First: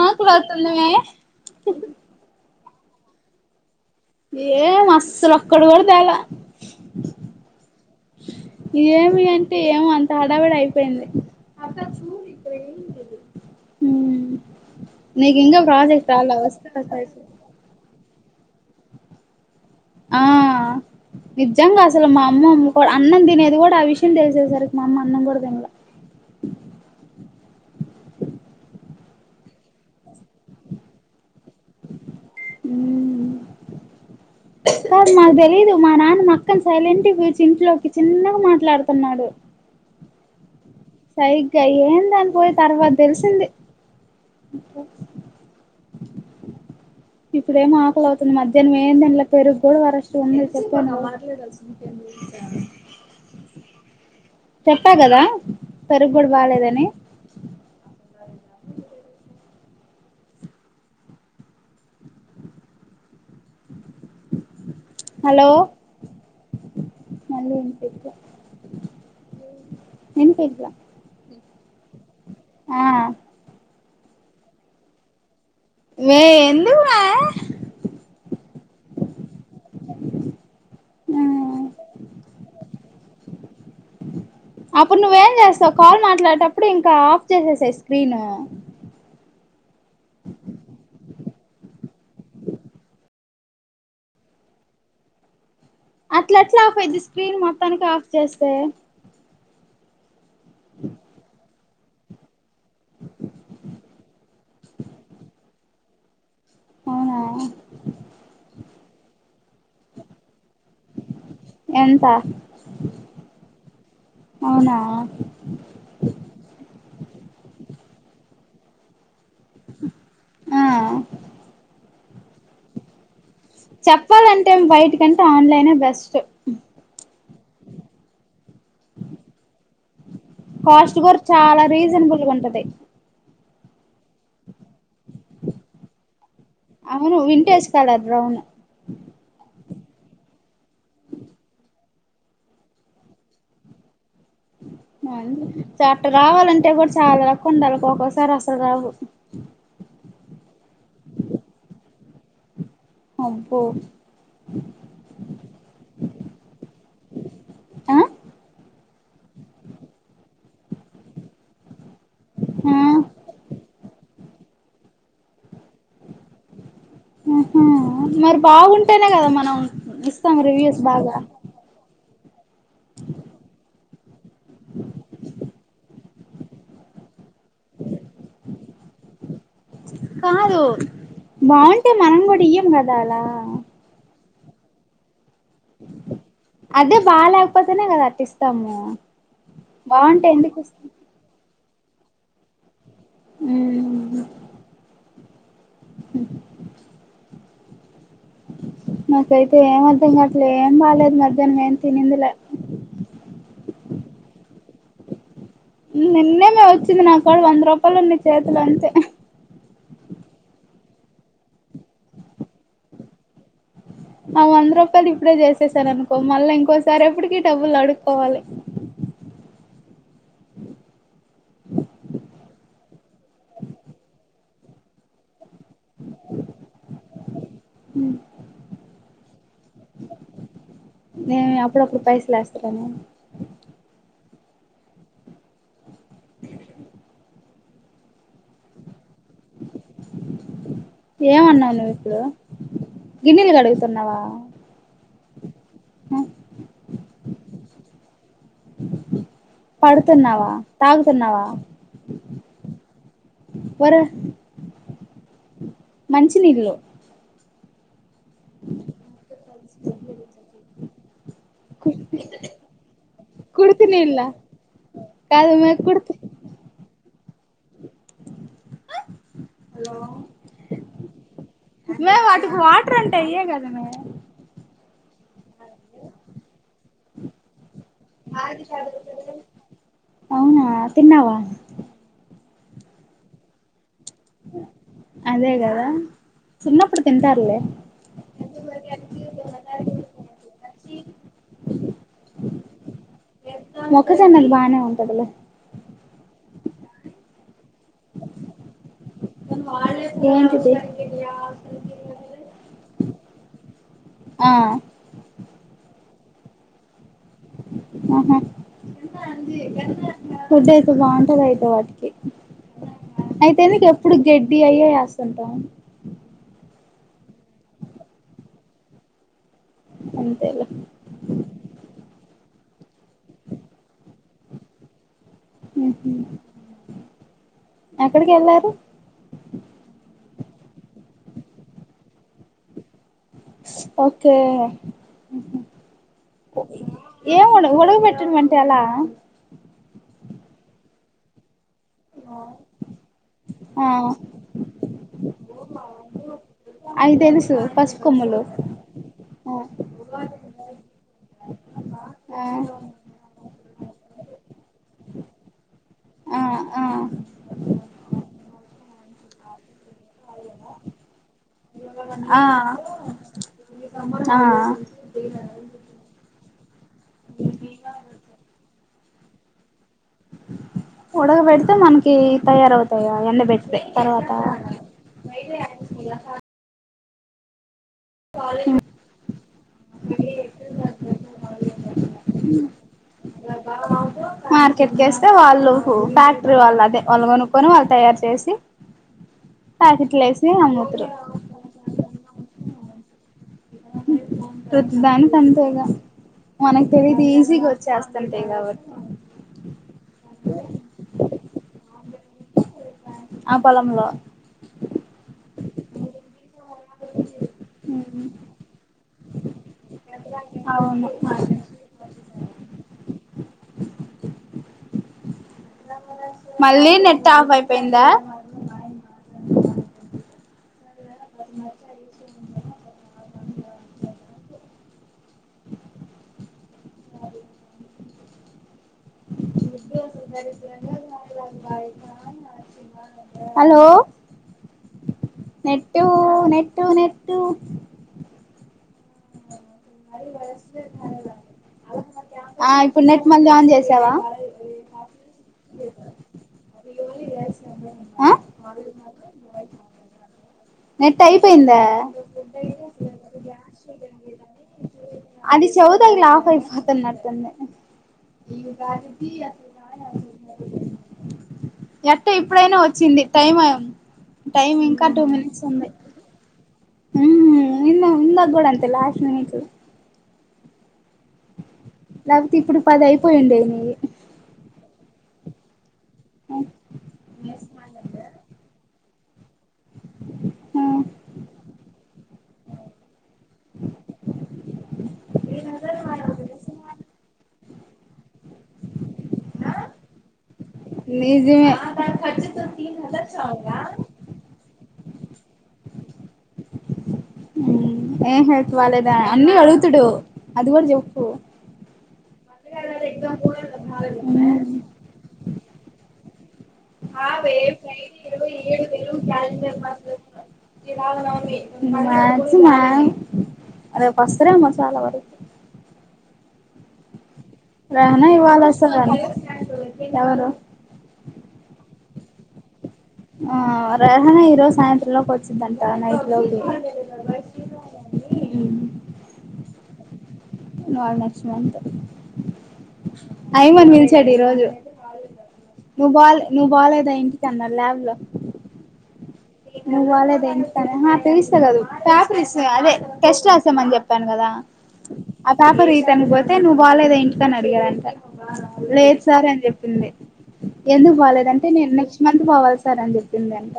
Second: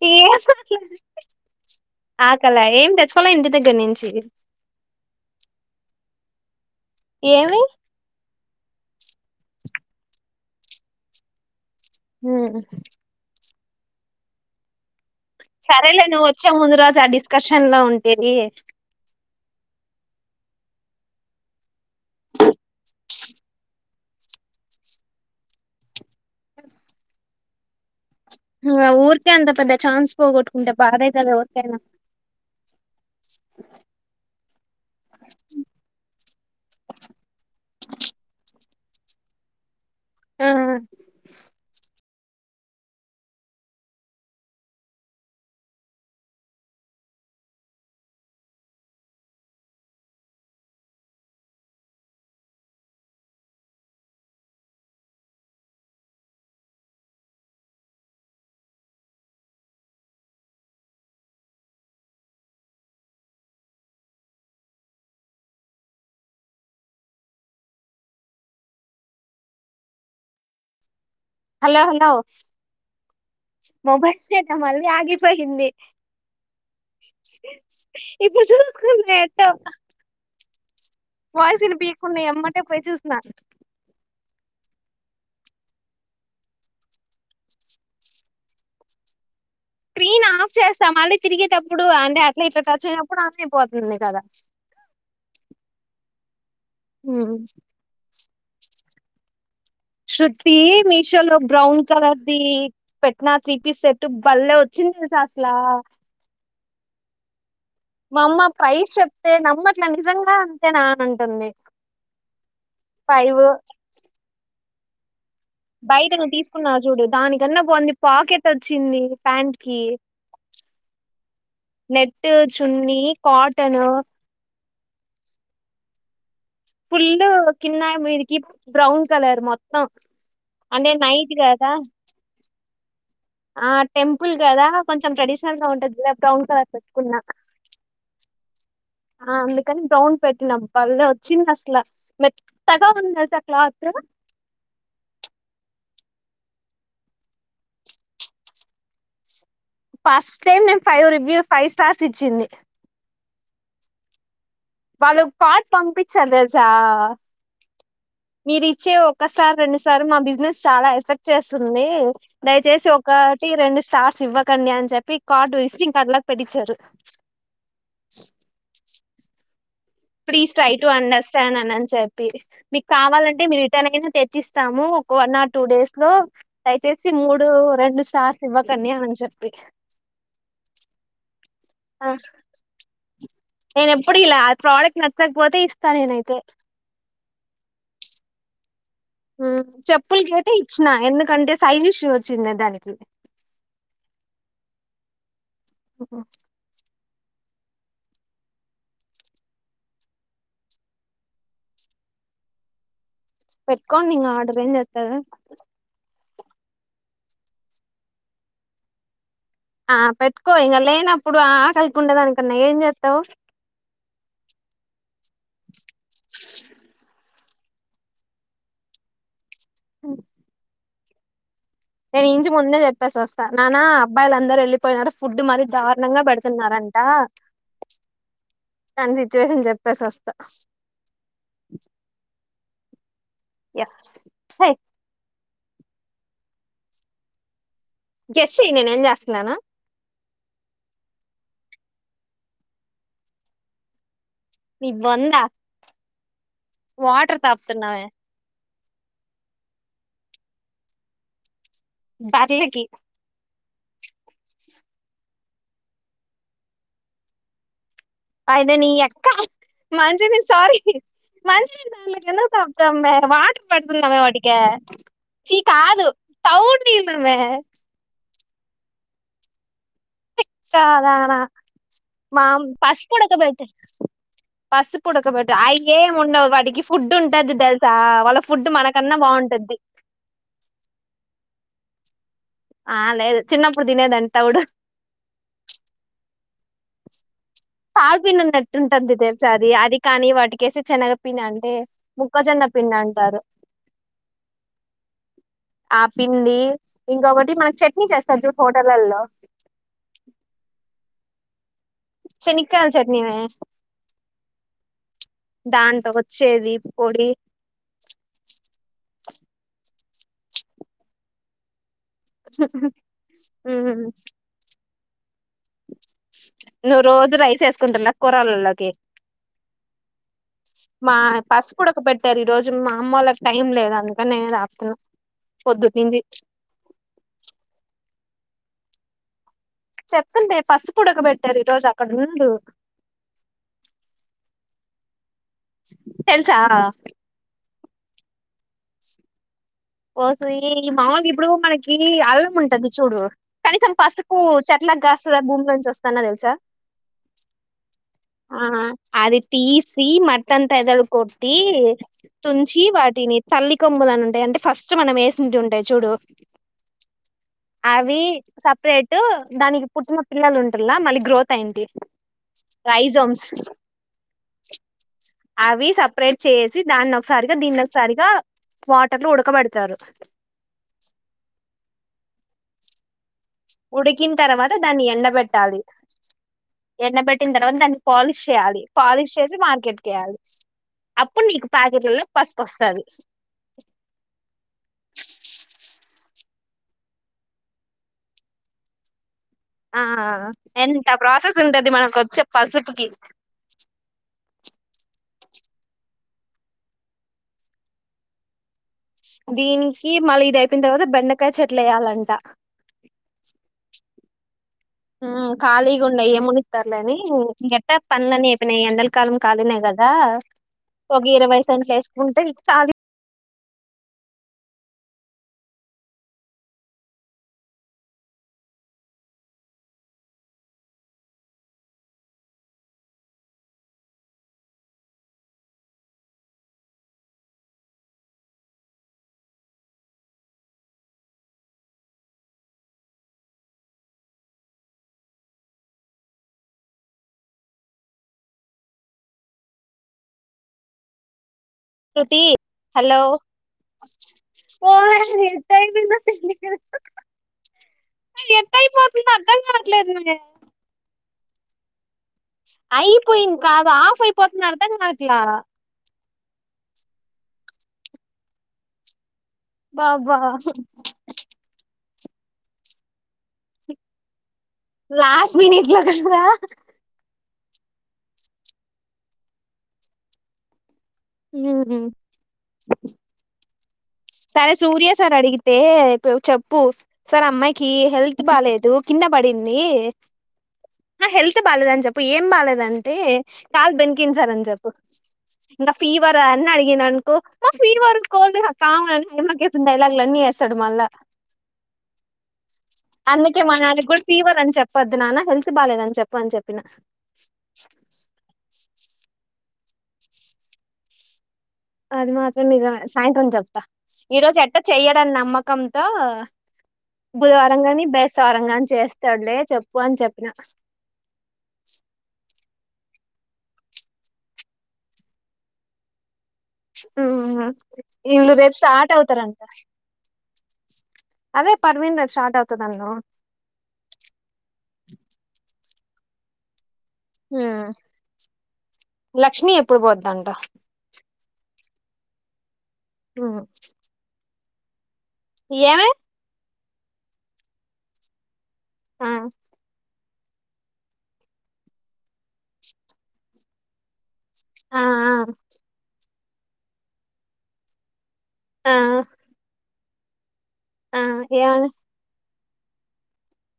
ఆ ఏం ఆట్లే క్లాతుల్నే ఆకలై తెచ్చుకున్న ఇంటి దగ్గర నీ ఏం అస్సలు ఒక్కడు కూడా తాల ఏమి ఏమి అంటే ఏమో అంత హడావిడి అయిపోయింది హు హ్మ్ నీకు ఇంకా సరేలే ప్రాజెక్ట్ నువ్వు రాలా వచ్చే వస్తే ముందు రోజు ఆ రాసేసేయ్. డిస్కషన్ లో ఉ ఏంది ఆ నిజంగా అస్ సలు మా అమ్ కూడా అన్నం తినేది కూడా ఆ విషయం తెలిసేసరికి మా అమ్మ అన్నం కూడా తినల ఊరికే అంతా పెద్ద చాన్స్ పోట్టుకుంటే బాధ అయితదికె ఊ సార్ మాకు తెలిదు మా నాన్న మాక్ పక్క సైలెంట్ వచ్చి ఇంట్లోకి చిన్నగా మాట్లాడుతున్నాడు ఆఆ సైగా ఏందన్ పోయి తర్వాత తెలిసింది ఇప్పుడు ఏమో ఆకలి అవుతుంది మధ్యాహ్నం ఏం తినలే పెరుగు కూడా వారు ఉప్పు చెప్పా కదా పెరుగు కూడా బాలేదని హలో హలో వినిపిట్ల వినిపిట్ల హలో హలో మ బస్సు మళ్ళీ ఆగిపోయి కింది వే ఎందుకు వే ఇప్పుడ చూడ కు మే ఎట్ట వస్తా వాయిస్ వినిపికునే ఎమ్మటే పోయి చూసిన అప్పుడు నువ్వేం చేస్తావ్ కాల్ మాట్లాడేటప్పుడు ఇంకా ఆఫ్ చేసేసై స్క్రీను స్క్రీన్ ఆఫ్ చేస్తాం మళ్ళీ తిరిగేటప్పుడు అంటే అట్లా ఇట్లా టచ్ అయినప్పుడు ఆఫ్ అయిపోతుంది కదా అట్లా ట్లా ఆఫ్ ఆఫ్యింది స్కీన్ మొత్తానికి ఆఫ్ చేస్తే షూ [unintelligible] మీసో బ్రాన్ కలర్ ది పెట్టిన త్రీ పీస్ సేట్టు బలే వచ్చింది తెల్సా అసలా అవునా మా అమ్మ ప్రైజ్ చెప్తే నమ్మట్లా నిజంగా అంతే నా అంటుంది ఎంత ఫైవు ఆహ్ [unintelligible] బంది పాకెట్ వచ్చింది ప్యాంట్కి ఆ నెట్ ట్ చున్నీ కాటన్ చెప్పాలంటే ఏం బయట ఎందుకంటే ఆన్లన్ బెస్ట్ ఫుల్ కింద మీదకి బ్రౌన్ కలర్ మొత్తం అంటే కాస్ట్ కూడా నైట్ చాలా కదా రీజనబుల్గా ఉంటది ఆహ్ టెంపుల్ కదా కొంచెం ట్రెడిషనల్ గా ఉంటది బ్రౌన్ కలర్ అవును పెట్టుకున్నా వింటే [unintelligible] బ్రౌన్ కాని బ్రౌన్ పెట్టినాం భల్లే వచ్చింది అసలు మెత్తగా ఉంది అయితే క్లాత్ ఆహ్ అట్ట రావాలంటే కూడా చాలా లక్ ఉండాల ఒక్కొసారి అసలు రావు ఫస్ట్ టైమ్ నేను ఫైవ్ రివ్యూ ఫైవ్ స్టార్స్ ఇచ్చింది అబ్బో వాళ్ళు పాట్ పంపించిరు తెల్సా ఆ మీరు వచ్చే ఒకస్టార్ రెండుస్టార్ మా బిజినెస్ చాలా ఎఫెక్ట్ చేస్తుంది. ఆ దయచేసి ఒకటి రెండు స్టార్ శివ కన్య అని చెప్పి కార్డు వెస్టింగ్ కార్డు లాగా పెట్టించారు. ఊహు మరి బాగుంటేనే కదా మనం ఇస్తాం ప్లీజ్ ట్రై రివ్యూస్ టు బాగా అండర్స్టాండ్ అని చెప్పి పీ మీకు కావాలంటే మీరు రిటర్న్ అయి తెచ్చిస్తాము ఒక వన్ ఆర్ టూ డేస్ లో దయచేసి మూడు రెండు స్టార్స్ ఇవ్వకండి అని చెప్పి కాదు బాగుంటే ఆ మనం కూడా ఇయ్యం కదా అలా నేను ఎప్పుడ ఇలా అది ప్రొడెక్ట్ అదే బాగా లేకపోతేనే కదా అట్టిస్తాము చెప్పులకైతే ఇచ్చిన ఎందుకంటే సైజ్ ఇష్యూ వచ్చింది దానికి ఊ ఉమ్, నాకైతే ఏం అర్ధం కాట్లే ఏం బాలేదు మధ్యాహ్నం ఏం తినిందిలే. పెట్టుకోండి నా ఆర్డర్ ఏం చెత్తారు. నిన్ననే వచ్చింది నాకడ వంద రూపాయలు ఉంది చేతిలో అంతే. ఆ పెట్టుకో ఇగా లేనప్పుడు ఆకలికి ఉండేదానికన్నా ఎంచెత్తావ్. అ వంద రూపాయలి. ఇప్పుడే చేసేసారు అనుకో మళ్ళ ఇంకోసారి ఎప్పటికి. డబ్బులు అడుక్కోవాలి. ఉమ్, నేను ఇంటి ముందే చెప్పేసి వస్తా నాన్న అబ్బయిలుందరూ వెళ్లిపోయినరు ఫుడ్ మరి దారుణంగా పెడుతున్నారంట దాని సిచ్యువేషన్ చెప్పేసి వస్తా. రనే. ఎస్ హా గెస్ చెయ్ నేను ఏంచేస్తున్నానో ఏమన్నావు నువ్వు ఇప్పుడు గిన్నెలు కడుగుతున్నావా. నీ బొంద. ఆ. వాటర్ తప్తున్నవే. పడుతున్నావా తాగుతున్నావా. ఫర్లికి వరే మంచినీళ్ళు. అయితే నీ అక్క మంచిని సారీ మంచి దాన్లకి ఎందుకు తప్తా మే వాటర్ కుడితి నీళ్ళ పెడుతున్నామే వాటికే చీ మే కాదు కుడితి తౌ నీల్. మే. హలో. చదానా మా వాటికి వాటర్ అంటే అయ్యే పసుపుడకబెట్టే కదా మే పసుపుడకబెట్టు అయ్యేము ఉండవు వాటికి ఫుడ్ ఉంటది తెలుసా వాళ్ళ ఫుడ్ మనకన్నా బాగుంటది. అవునా తిన్నావా ఆ లేదు చిన్నప్. అప్పుడు తినేదాన్ని తవ్డూ. చిన్నపుడు తింటారులే. తల్ పిండి ఉన్నట్టు ఉంటుంది తెల్సా అది కానీ వాటికి ఏసీ చెనగ పిండి అంటే ముక్కజొన్న. పిన్న అంటారు. మొక్కజొన్నది బానే ఉంటది లే. ఆ పిండి ఇంకొకటి మనకు చట్నీ చేస్తారు చూడు హోటలల్లో. ఇడియా. చేణిక్కాయల చట్నీ మే. ఆ. దాంతో వచ్చేది. పొడి ఆహా ఫుడ్ అయితే బాగుంటది అయితే వాటికి అయితే నీకు ఎప్పుడు గెడ్డి అయ్యే ఏస్ అంత నువ్వు రోజు రైస్ ఏసుకుంటల్ల కూరళ్లల్లోకి అంతేలే మా పసుపు ఉడక పెట్టారు ఈ రోజు కొంచెం మా అమ్మోళ్లకి టైం లేదు అందుకనే నేనే రాస్తున్న పొద్దుటి ఉహు నుండి ఎక్కడికి వెళ్ళారు చెప్పండి పసుపుఉడకబట్టారు ఈ రోజు అక్కడ నుండు ఓకే తెలుసా ఏం ఉండక ఉడకబెట్టటమం చలా ఓసి నీ మామకి ఇప్పుడు ఇవ్వు మరి ఛీ అల్లం ఉంటది చూడు ఆ కనీసం పసుపు చెట్లకు కాస్తదా భూమిలోంచి వస్తదా తెలుసా అవి తెలుసు పసుపు కొమ్ములు ఆ అది ఆ తీసి మట్టంతా ఎదలుకో టి తుంచి వాటిని తల్లి కొమ్ములు అని ఉంటాయి అంటే ఫస్ట్ మనం వేసింట ఉంటాయి చూడు ఆ ఆ అవి సపరేటు దానికి పుట్టిన పిల్లలు ఉంటలా మళ్ళీ గ్రోత్ అయింది ఆ రైజోమ్స్ ఆ అవి సపరేట్ చేసి దాన్ని ఒకసారిగా దీన్ని ఒకసారిగా వాటర్లో ఉడకబెడతారు ఉడకబెడితే మనకి తయారవుతాయి అవి ఎండబెట్ ఉడికిన తర్వాత దాన్ని ఎండబెట్టాలి ఎండబెట్టిన తర్వాత దాన్ని పాలిష్ చేయాలి పాలిష్ చేసి మార్కెట్ కేయ్యాలి అప్పుడు నీకు ప్యాకెట్లలో పసుపుపొస్తాది మార్కెట్కి వేస్తే వాళ్ళు ఫ్యాక్టరీ వాళ్ళు అదే వాళ్ళు కొనుక్కొని వాళ్ళు తయారు చేసి ఆ ప్యాకెట్లు వేసి అమ్ముతురు ఎంత ప్రాసెస్ ఉంటది మనకు వచ్చే పసుపుకి ప్ర దానికి అంతేగా మనకు తెలిదు ఈజీగా వచ్చేస్తుంటే కాబట్టి దీనికి మళ్ళీ ఇద అయిపోన తర్వాత బెండ అక్కే చెట్లు కావాలంట ఆ పొలంలో మ్ ఖాలిగా ఉండయ్య మును ర్లేఅని గట్ట పనులని చేపిన ఎండ కాలం కానీనే కాదు రా అవును ఒక ఇరవై సెంట్లు వేసుకుంటే చ మళ్ళీ నెట్ ఆఫ్ అయిపోయిందా హలో నెట్టు నెట్టు నెట్టు అయిందా ఎస్టేట్ పని శృతి హలో ఆన్ చేసావా ఆ నెట్ అయిపోతుంది ఆ అర్థం కావట్లే నెట్ అయిపోయిందా అయిపోయింకా అ ఆఫ్ అయిపోతుదా అర్థం కావట్లా ఇ పాత నడతంద ఈ బ బ ఉ ఎట్ట ఇప్పుడైనా వచ్చింది టైం అ టైమ్ ఇంకా టూ మినిట్స్ [unintelligible] ఉ ఇన్న ముందగ్గడ అంతల్ ఆస్ట్ మినిట్ లేకపోతే ఇప్పుడు పది అయిపోయిండయి నివి సరే సూర్య సార్ అడిగితే చెప్పు సార్ అమ్మాయికి హెల్త్ బాలేేదు కింద పడిం హెల్త్ బాలేదని చెప్పు ఏం బాలేదంటే, కాలు బనికింది అని చెప్పు, ఇంకా ఫీవర్ అని అడిగిననుకో ఫ్రీవరకోన్ కావుని ఏమకతుంది డైలాగు్లు అన్ని వేస్తాడు మళ్ళా, నీవి నిజమే అందుకే మ నాళకి కూడా ఫీవర్ అని చెప్ పొద్దునాన్న హెల్త్ బాలేదు అని చెప్ప అని చెప్పిన ఏ ఎ హెల్త్ బాలేదు ద అన్నీ అడుగుతుడు అది కూడా చెప్పు అది మాత్రం నిజం మే సాయంత్రం చెప్తా ఈ రోజు ఎట్ట చెయ్యడని నమ్మకంతో బుధవారం కాని బేస్తవరం గాని చేస్తాడులే చెప్పు అని చెప్పిన సున్నా రేపువస్తారేమో చాల వర ఊహూ వీళ్ళు ఇవాళ రేపు స్టార్ట్ వస్తదని అవుతారంట ఎవరు అదే పర్వీన్ స్టాటవ్ ఆ రెహనా ఈరోజు సాయంత్ర లోపు వచ్చిందండి [unintelligible] హ్మ్ లక్ష్మీ ఎప్పుడుబోద్ దంట నాది నెక్స్ట్ మంత్ మ్మ్ ఐమన్ పిల్చాడిరోజు ఏమే నువ్ బోలె ను బాలేదా ఇంటికన్న ల్యాబ్ లో ఆ నువ్ వాలెద్ అహ తెలుస్తే గాదు పేపర్ ఇసె అదే టెస్ట్ రాసమని జెప్పాను గదా ఆ పాప రీతను బొ తే నువ్వు బోలేద ఇంటికని అడిగడంట ఆ లేదు సార్ అని జెప్ పిందె ఎందుకు ఆ బాలేదు అంటే ఏమని నేను నెక్స్ట్ మంత్ బోవాల్స్ సరే అని జెప్పిందంట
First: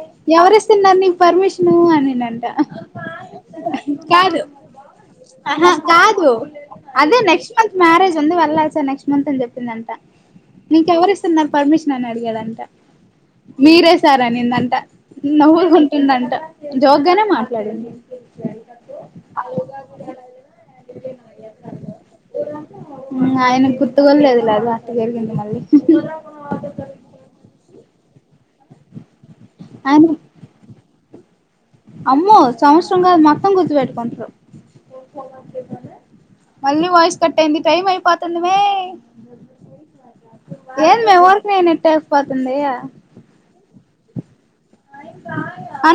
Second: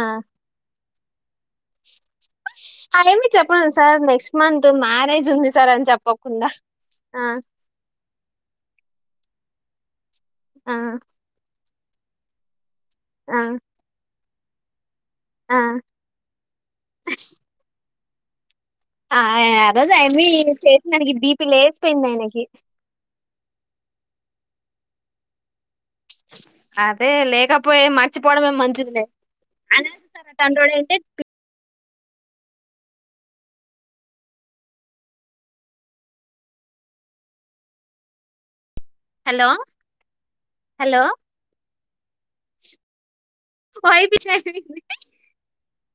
ఆ ఎవరు ఇస్తున్నారు నీక్ పర్మిషను అనినన్ అ ఏమి చెప్పలేద్ సార్ నెక్స్ట్ మంత్ మ్యారేజ్ ఉంది సార్ ఆహా అని కాదు చెప్పకుండా ఆ ఇట్లుంది వెళ్ళాలి సార్ నెక్ట్స్ మంత్ అని జెప్పిందంట ఆ నీకెవరిసున బ్ పర్మిషన్ అని అడిగాడంట ఆ మీరే సర్ అనిందం ట ఆ నవ్వుకుంటుందంట జోగ్గానే మాట్లాడింది. [inaudible] ఆ అయ్ ఆ రోజు ఆయమ్మి చేసిందానికి బీపి లేస్పోయింది ఆయనకి. ఇంగ ఆయనక్ గుర్తు గూడలేదు ఇలా అదిగటి వెరిగింది మళ్ళీ ర్చిపోవడమే మంచిదిలే ఆయన తండ్రోడు అంటే అమ్మో సంవత్సరం కాదు మొత్తం గుర్తుపెట్టుకుంట్రూ మళ్ళీ వాయిస్ కట్ అయింది టైం అయిపోతందమే హలో హలో ఏంద్మే ఊర్కనేనె టై పోతుంది ఇగ వయి పిచ్ లే అయిందాయె అను